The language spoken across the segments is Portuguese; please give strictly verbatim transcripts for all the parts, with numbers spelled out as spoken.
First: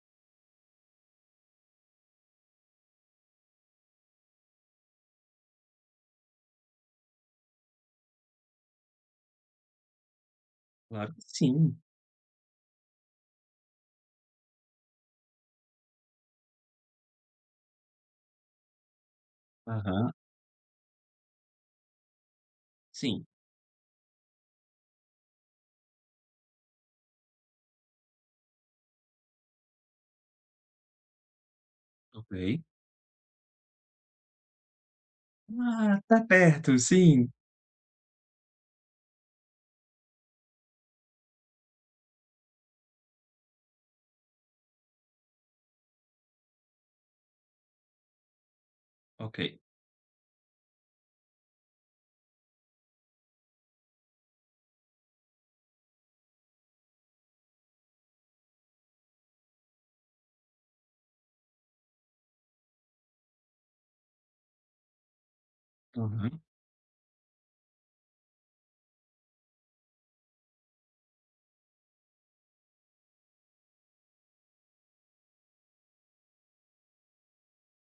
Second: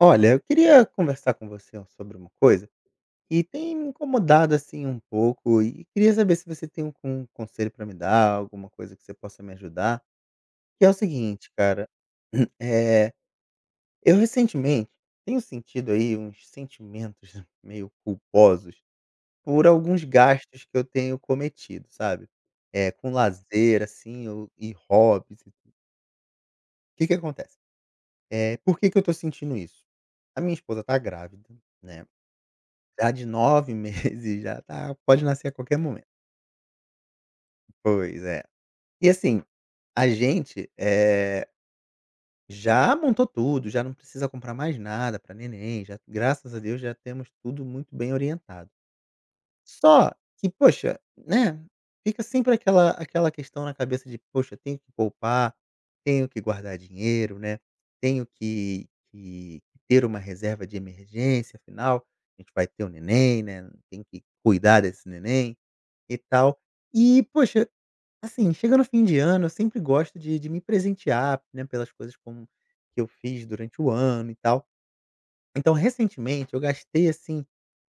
Olha, eu queria conversar com você sobre uma coisa que tem me incomodado assim um pouco e queria saber se você tem um, um conselho para me dar, alguma coisa que você possa me ajudar. Que é o Claro que seguinte, sim. cara, é, eu recentemente tenho sentido aí uns sentimentos meio culposos por alguns Aham, gastos que eu tenho cometido, sabe? É, com sim, lazer, assim, eu- e hobbies e tudo. O que que acontece? É, por que que eu tô sentindo isso? A minha esposa tá grávida, né? ok. Já de nove meses, já tá, pode nascer a qualquer Ah, momento. tá perto, sim. Pois é. E assim, a gente, eh, já montou tudo, já não precisa comprar mais nada para neném, já graças a Deus já temos tudo muito bem orientado. Ok, Só que, poxa, né, fica sempre aquela aquela questão na cabeça de: "Poxa, tenho que poupar, tenho que guardar dinheiro, né, tenho que que ter uma reserva de emergência, afinal, a gente vai ter um neném, né, tem que cuidar desse neném". E aham, tal. E, poxa, assim, chega no fim de ano, eu sempre gosto de de me presentear, né, pelas coisas como que eu fiz durante o ano e tal. Então, recentemente, eu gastei, assim,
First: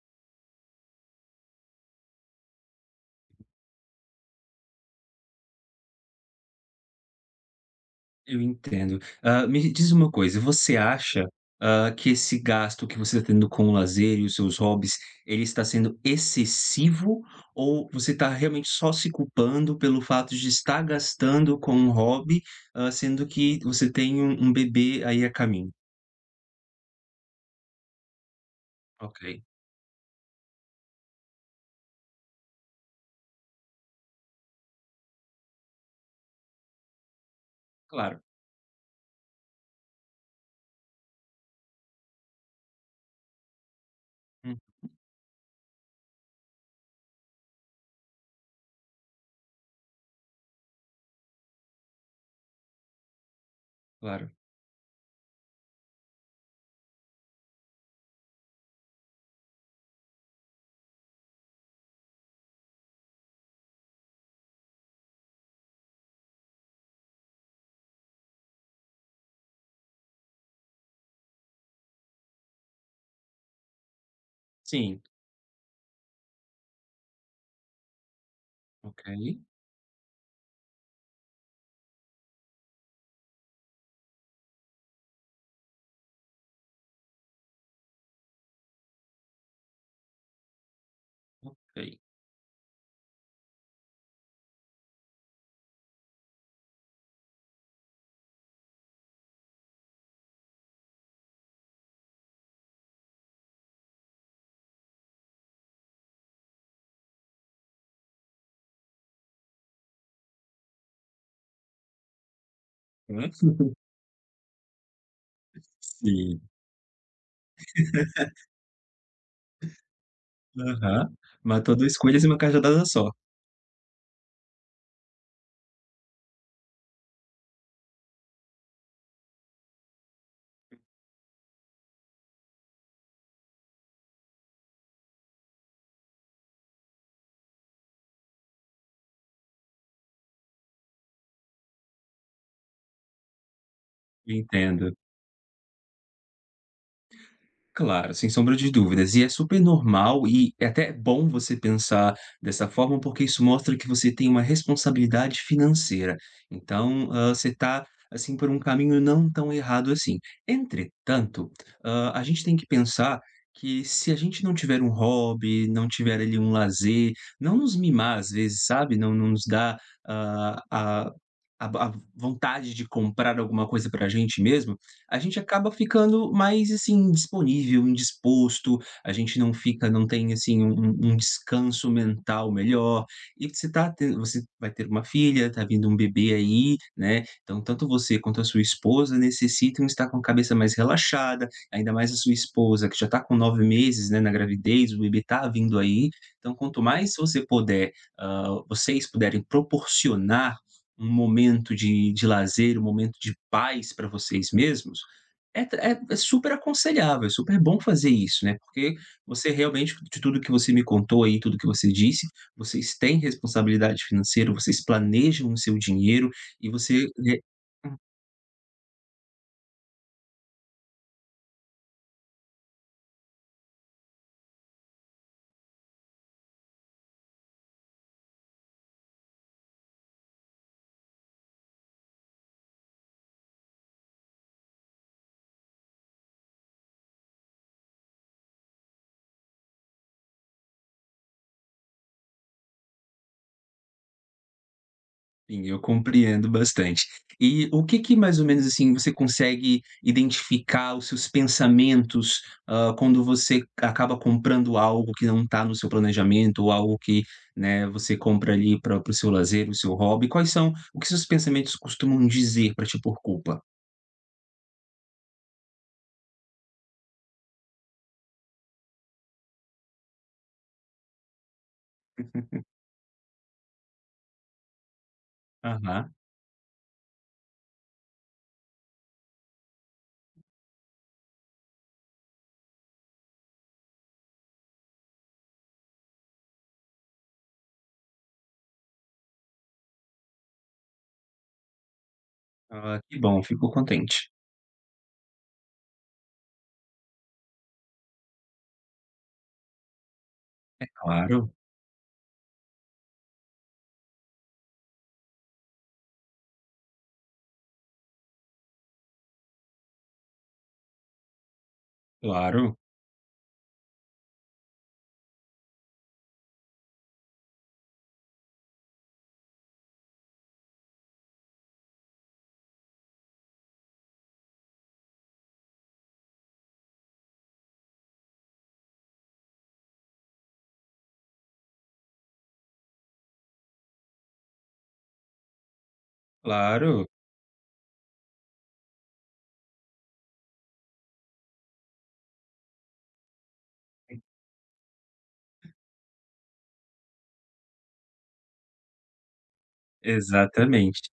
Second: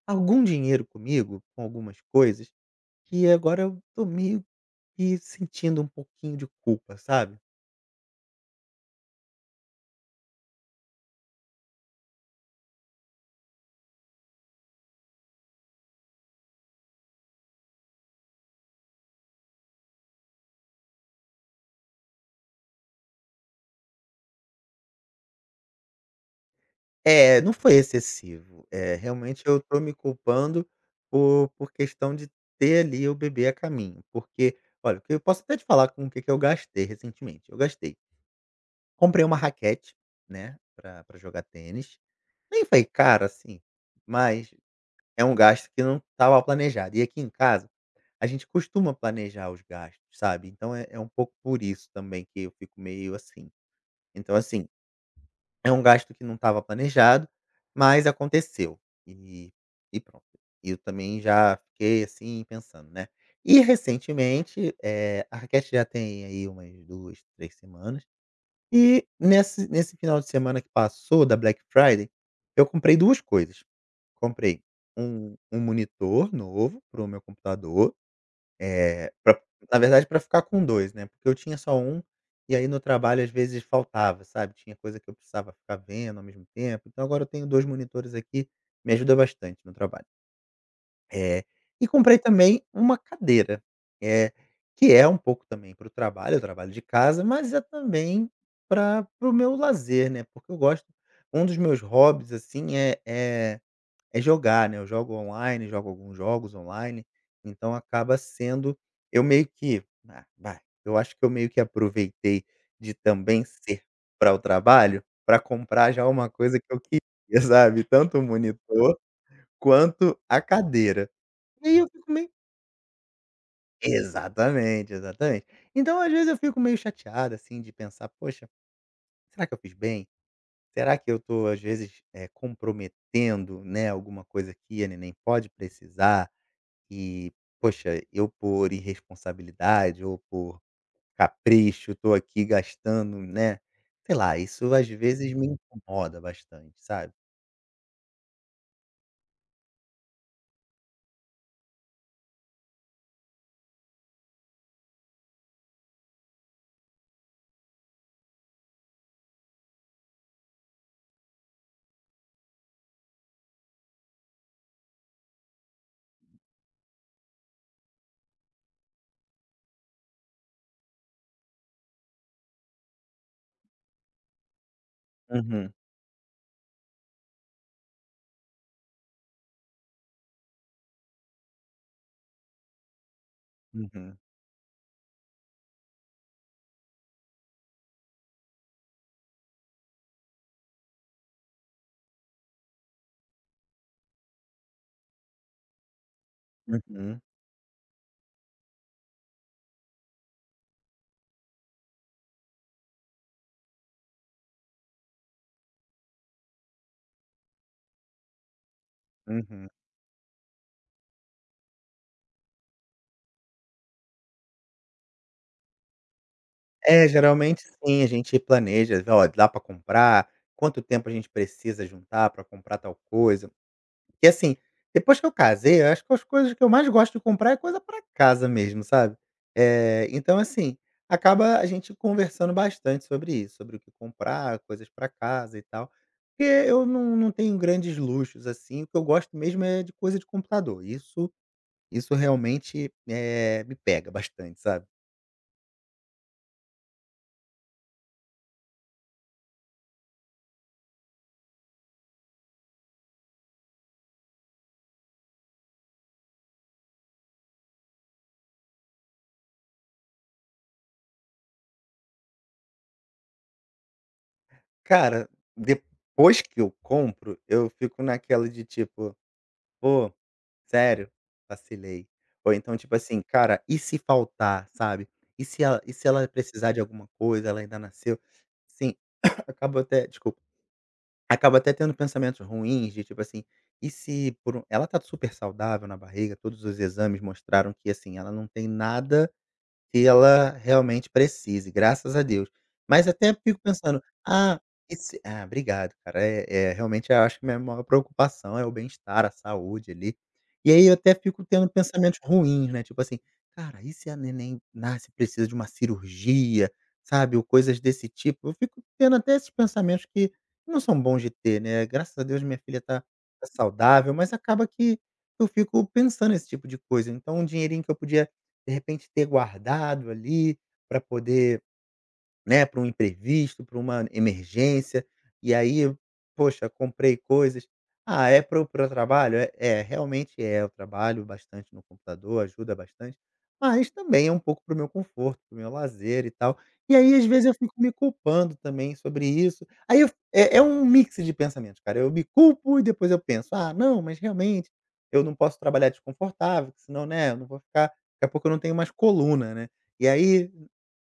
algum dinheiro comigo, com algumas coisas, que agora eu tô meio que sentindo um pouquinho de culpa, sabe. eu entendo. Ah, me diz uma coisa, você acha, ah, que esse gasto que você está tendo com o lazer e os seus hobbies, ele está sendo excessivo ou você está realmente só se culpando pelo fato de estar gastando com um hobby, ah, sendo que você tem um um bebê aí a caminho? É, não foi excessivo. É, Ok, realmente eu tô me culpando por por questão de ter ali o bebê a caminho, porque, olha, eu posso até te falar com o que que eu gastei recentemente. Eu gastei. claro, Comprei uma raquete, né, pra pra jogar tênis. Nem foi caro, assim, mas hum, é um gasto que não estava planejado. E aqui em casa, a gente costuma planejar os gastos, sabe. Então é é um pouco por isso também que eu fico meio assim. claro. Então, assim, é um gasto que não estava planejado, mas aconteceu. E e pronto. E eu também já fiquei, assim, pensando, né. E recentemente, eh, a raquete já tem aí umas duas, três semanas, e nesse nesse final de semana que passou da Black Friday, eu comprei duas coisas. Comprei Sim, um um monitor novo para o meu computador, ok, é pra, na verdade, para ficar com dois, né, porque eu tinha só um e aí no trabalho às vezes faltava, sabe, tinha coisa que eu precisava ficar vendo ao mesmo tempo, então agora eu tenho dois monitores aqui, me ajuda bastante no trabalho. É, e ok. comprei também uma cadeira, eh, que é um pouco também para o trabalho, eu trabalho de casa, mas é também para o meu lazer, né, porque eu gosto, um dos meus hobbies, assim, é é é jogar, né, eu jogo online, jogo alguns jogos online, então acaba sendo, eu meio que, ah, vai, eu acho que eu meio que aproveitei de Hã? também ser para o trabalho, para comprar já uma Sim. coisa que eu queria, sabe, tanto o monitor quanto a cadeira. Aham. E Matou aí eu dois fico coelhos em meio, uma cajadada só. exatamente, exatamente. Então, às vezes, eu fico meio chateado, assim, de pensar: "Poxa, será que eu fiz bem? Será que eu tô, às vezes, eh, comprometendo, né, alguma coisa que a neném pode precisar?" E, poxa, eu por irresponsabilidade ou por capricho, tô aqui gastando, né, sei lá, isso às Entendo. vezes me incomoda bastante, sabe. Claro, sem sombra de dúvidas. E é super normal e é até bom você pensar dessa forma, porque isso mostra que você tem uma responsabilidade financeira. Então, hã, você está assim, por um caminho não tão errado assim. Entretanto, hã, a gente tem que pensar que se a gente não tiver um hobby, não tiver ali um lazer, não nos mimar às vezes, sabe, não não nos dar, hã, a a a vontade de comprar alguma coisa para a gente mesmo, a gente acaba Uhum, ficando mais, assim, disponível, indisposto, a gente não fica não tem, assim, um um um descanso mental melhor, e você tá ten uhum, você vai ter uma filha, tá vindo um bebê aí, né, então tanto você quanto a sua esposa necessitam estar com a cabeça mais relaxada, ainda mais a sua esposa que já tá com nove meses, né, na gravidez, o bebê tá vindo aí, então quanto mais uhum, você puder, hã, vocês puderem proporcionar um momento de de lazer, um momento de paz para vocês mesmos, é tra é é super aconselhável, é super bom fazer isso, né, porque você uhum. realmente de tudo que você me contou aí, tudo que você disse, vocês têm responsabilidade financeira, vocês planejam o seu dinheiro e você, É, né. geralmente sim, a gente planeja, "Ó, dá pra comprar, quanto tempo a gente precisa juntar pra comprar tal coisa". Porque assim, depois que eu casei, eu acho que as coisas que eu mais gosto de comprar é coisa pra casa mesmo, sabe. Eh, então assim, acaba a gente conversando bastante sobre isso, sobre o que comprar, coisas pra casa e tal, porque eu não não tenho grandes luxos, assim, o que eu gosto mesmo é de coisa de computador, isso isso realmente, eh, me pega bastante, sabe. Sim, eu compreendo bastante. E o que que mais ou menos, assim, você consegue identificar os seus pensamentos, hã, quando você acaba comprando algo que não está no seu planejamento ou algo que, né, você compra ali para o seu lazer, o seu hobby, quais são o que seus pensamentos costumam dizer para te por culpa? Cara, depois que eu compro, eu fico naquela de tipo: "Pô, sério? Vacilei". Ou então, tipo assim: "Cara, e se faltar?", sabe. "E se ela e se Aham. ela precisar de alguma coisa, ela ainda nasceu?". Sim, acabo até, desculpa, acabo até tendo pensamentos ruins de tipo assim: "E se por um", ela tá super saudável na barriga, todos os exames mostraram que, assim, ela não tem nada que ela realmente precise, graças a Deus. Ah, Mas que até bom, fico fico pensando: contente. "Ah, e se", ah, obrigado, cara. É é, realmente eu acho que minha maior preocupação é o bem-estar, a saúde ali. E É aí eu até fico claro, tendo pensamentos ruins, né, tipo assim: "Cara, e se a neném nasce e precisa de uma cirurgia?", sabe, ou coisas desse tipo. Eu fico tendo até esses pensamentos que não são bons de ter, né. Graças a Deus minha claro, filha tá, tá saudável, mas acaba que eu fico pensando esse tipo de coisa. Então um dinheirinho que eu podia de repente ter guardado ali, para poder, né, para um imprevisto, para uma emergência, e aí, poxa, comprei coisas. Ah, é para o trabalho? É, é, realmente é. Eu trabalho bastante no computador, ajuda bastante, mas também é um pouco para o meu conforto, para o meu lazer e tal. E claro. aí, às vezes, eu fico me culpando também sobre isso. Aí eu, é, é um mix de pensamentos, cara. Eu me culpo e depois eu penso, ah, não, mas realmente eu não posso trabalhar desconfortável, porque senão, né, eu não vou ficar. Daqui a pouco eu não tenho mais coluna, né? E aí. Exatamente.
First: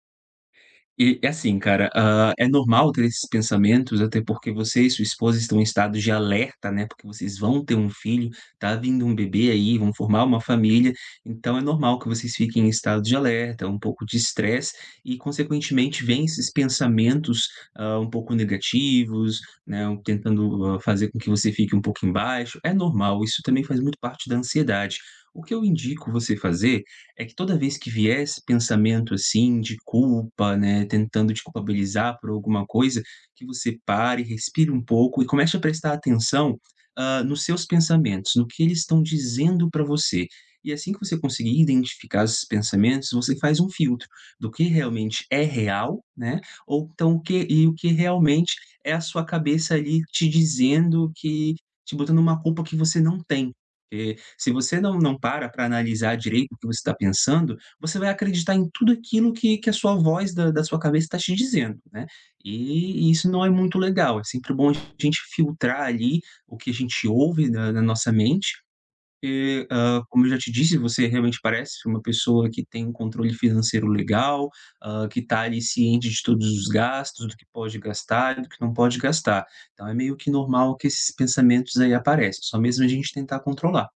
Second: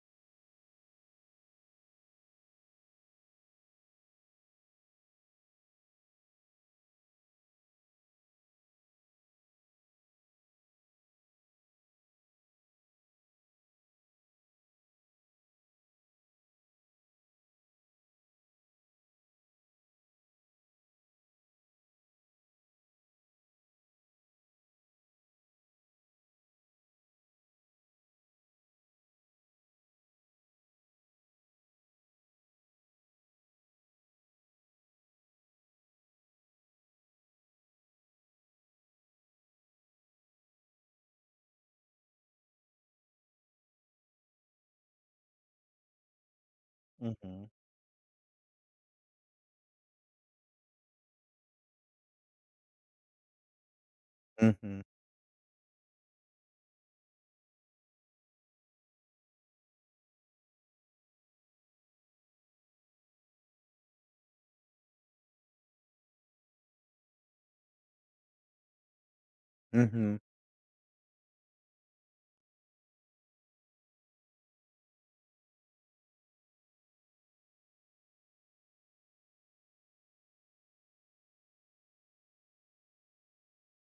E é assim, cara, hã, é normal ter esses pensamentos, até porque você e sua esposa estão em estado de alerta, né, porque vocês vão ter um filho, tá vindo um bebê aí, vão formar uma família, então é normal que vocês fiquem em estado de alerta, um pouco de estresse e consequentemente vêm esses pensamentos, hã, um pouco negativos, né, um- tentando, hã, fazer com que você fique um pouco embaixo. É normal, isso também faz muito parte da ansiedade. O que eu indico você fazer é que toda vez que vier esse pensamento, assim, de culpa, né, tentando te culpabilizar por alguma coisa, que você pare, respire um pouco e comece a prestar atenção, hã, nos seus pensamentos, no que eles estão dizendo para você. E assim que você conseguir identificar esses pensamentos, você faz um filtro do que realmente é real, né, ou então o que Uhum, e o que realmente é a sua cabeça ali te dizendo que te botando uma culpa que você não tem. Se você uhum. não não para pra analisar direito o que você está pensando, você vai acreditar em tudo aquilo que que a sua voz da da sua cabeça está te dizendo, né. E isso não é muito legal, é sempre bom a gente filtrar ali o que a gente ouve na na nossa mente, eh, hã, Uhum. como eu já te disse, você realmente parece uma pessoa que tem um controle financeiro legal, hã, que está ali ciente de todos os gastos, do que pode gastar e do que não pode gastar. Então é meio que normal que esses pensamentos aí apareçam, só mesmo a gente tentar controlar.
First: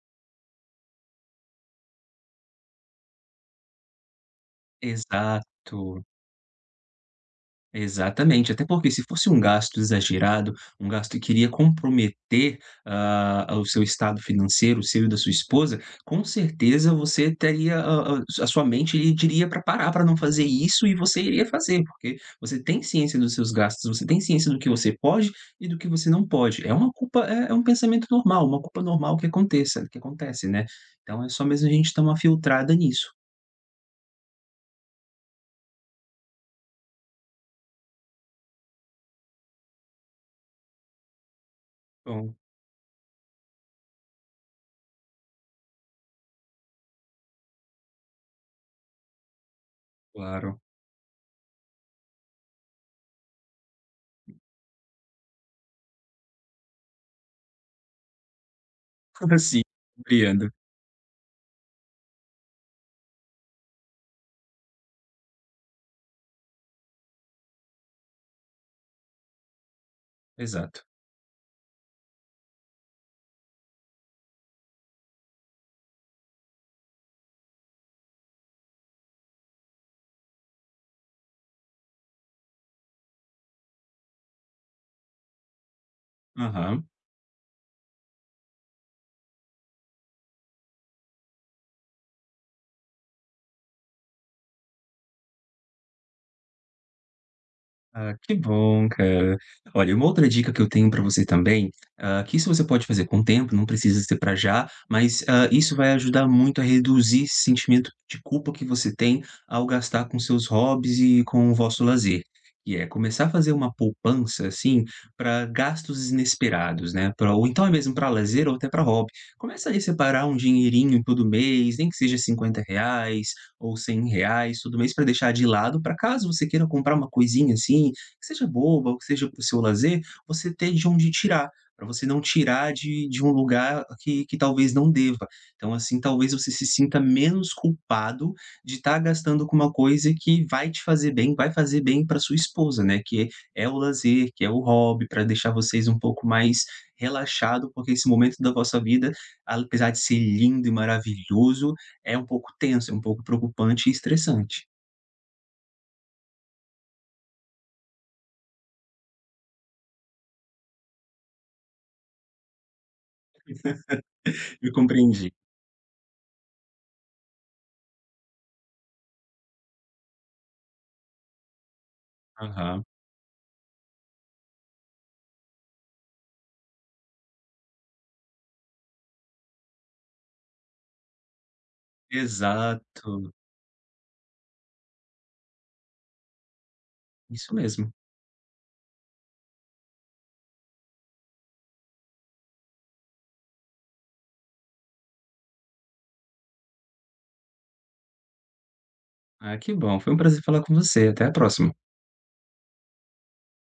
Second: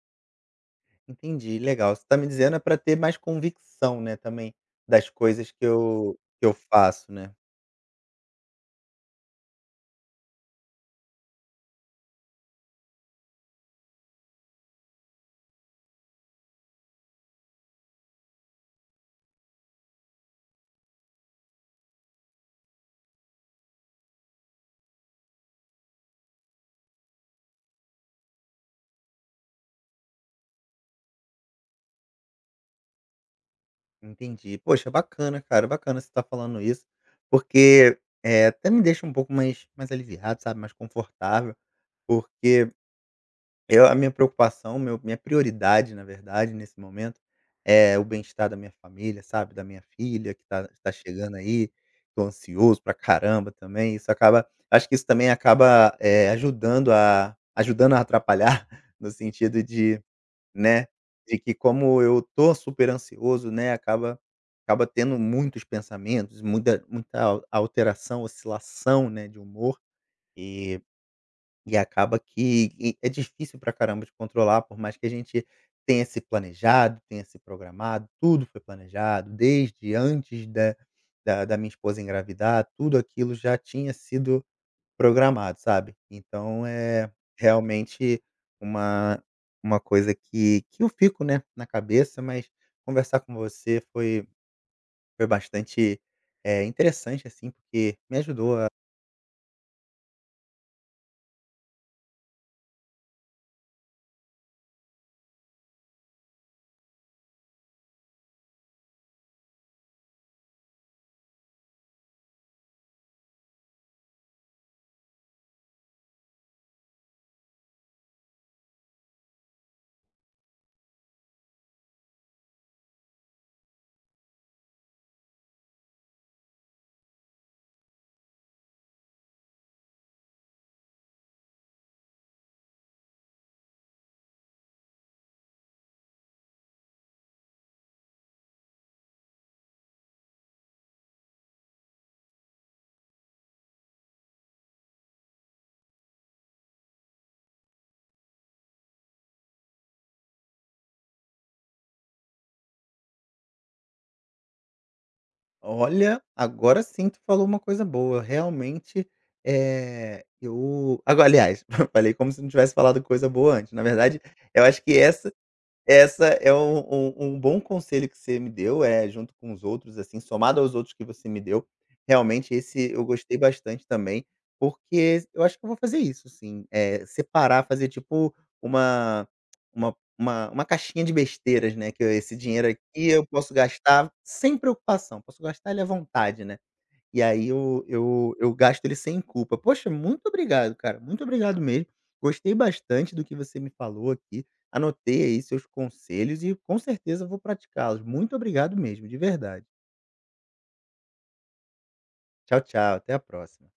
Entendi, legal. Você está me dizendo é para ter mais convicção, né, também, das coisas que Exato, eu que eu faço, né. exatamente. Até porque se fosse um gasto exagerado, um gasto que iria comprometer, ah, o seu estado financeiro, o seu e da sua esposa, com certeza você teria a a a sua mente lhe diria para parar, para não fazer isso e você iria fazer, porque você tem ciência dos seus gastos, você tem ciência do que você pode e do que você não pode. É uma culpa, é é um pensamento normal, uma culpa normal que aconteça que acontece, né. Então é só mesmo a gente dar uma filtrada nisso. Entendi. Poxa, bacana, cara, bacana você estar falando isso, porque é até me deixa um pouco mais mais aliviado, sabe, mais confortável, Bom, porque eu, a minha preocupação, meu minha prioridade, na verdade, nesse momento, é o bem-estar da minha família, sabe, da minha filha que claro. tá, tá chegando aí, tô ansioso pra caramba também, isso acaba, acho que isso também acaba, eh, ajudando a, ajudando a atrapalhar, no Sim, sentido de, compreendo. né, de que como eu tô super ansioso, né, acaba, acaba tendo muitos pensamentos, muita muita al- alteração, oscilação, né, de humor, e Exato. e acaba que, e é difícil pra caramba de controlar, por mais que a gente tenha se planejado, tenha se programado, tudo foi planejado, desde antes da da da minha esposa engravidar, tudo aquilo já tinha sido programado, sabe. Então Aham. é realmente uma uma coisa que que eu fico, né, na cabeça, mas conversar com você foi, foi bastante, eh, interessante, assim, porque Ah, me que ajudou. bom, cara. Olha, uma outra dica que eu tenho para você também, ah, que isso você pode fazer com o tempo, não precisa ser para já, mas, ah, isso vai ajudar muito a reduzir esse sentimento de culpa que você tem ao gastar com seus hobbies e com o vosso lazer, e é começar a fazer uma poupança, assim, para gastos inesperados, né, pra ou então é mesmo para lazer ou até para hobby. Começa ali a separar um dinheirinho todo mês, nem que seja cinquenta reais ou cem reais todo mês para deixar de lado, para caso você queira comprar uma coisinha assim, que seja boba ou que seja para o seu lazer, você ter de onde tirar, para você não tirar de de um lugar que que talvez não deva. Então, assim, talvez você se sinta menos culpado de estar gastando com uma coisa que vai te fazer bem, vai fazer bem para sua esposa, né, que é o lazer, que é o hobby, para deixar vocês um pouco mais relaxado, porque esse momento da vossa vida, apesar de ser lindo e maravilhoso, é um pouco tenso, é um pouco preocupante e estressante. Olha, agora sim tu falou uma coisa boa. Realmente, eh, eu agora, aliás, falei como se não tivesse falado coisa boa antes. Na verdade, eu Eu acho que compreendi. essa essa é um um um bom conselho que você me deu, é junto com os outros, assim, somado aos outros que você me deu, realmente Aham. esse eu gostei bastante também, porque eu acho que eu vou fazer isso, assim, eh, separar, fazer tipo uma, uma uma uma caixinha de besteiras, né, que eu- esse dinheiro aqui eu Exato, posso gastar sem preocupação, posso gastar ele à vontade, né. E aí isso eu mesmo. eu eu gasto ele sem culpa. Poxa, muito obrigado, cara, muito obrigado mesmo. Gostei bastante do que você me falou aqui, anotei aí seus conselhos e com certeza vou praticá-los. Muito obrigado mesmo, de Ah, verdade. que bom, foi um prazer falar com você, até a próxima. Tchau, tchau, até a próxima.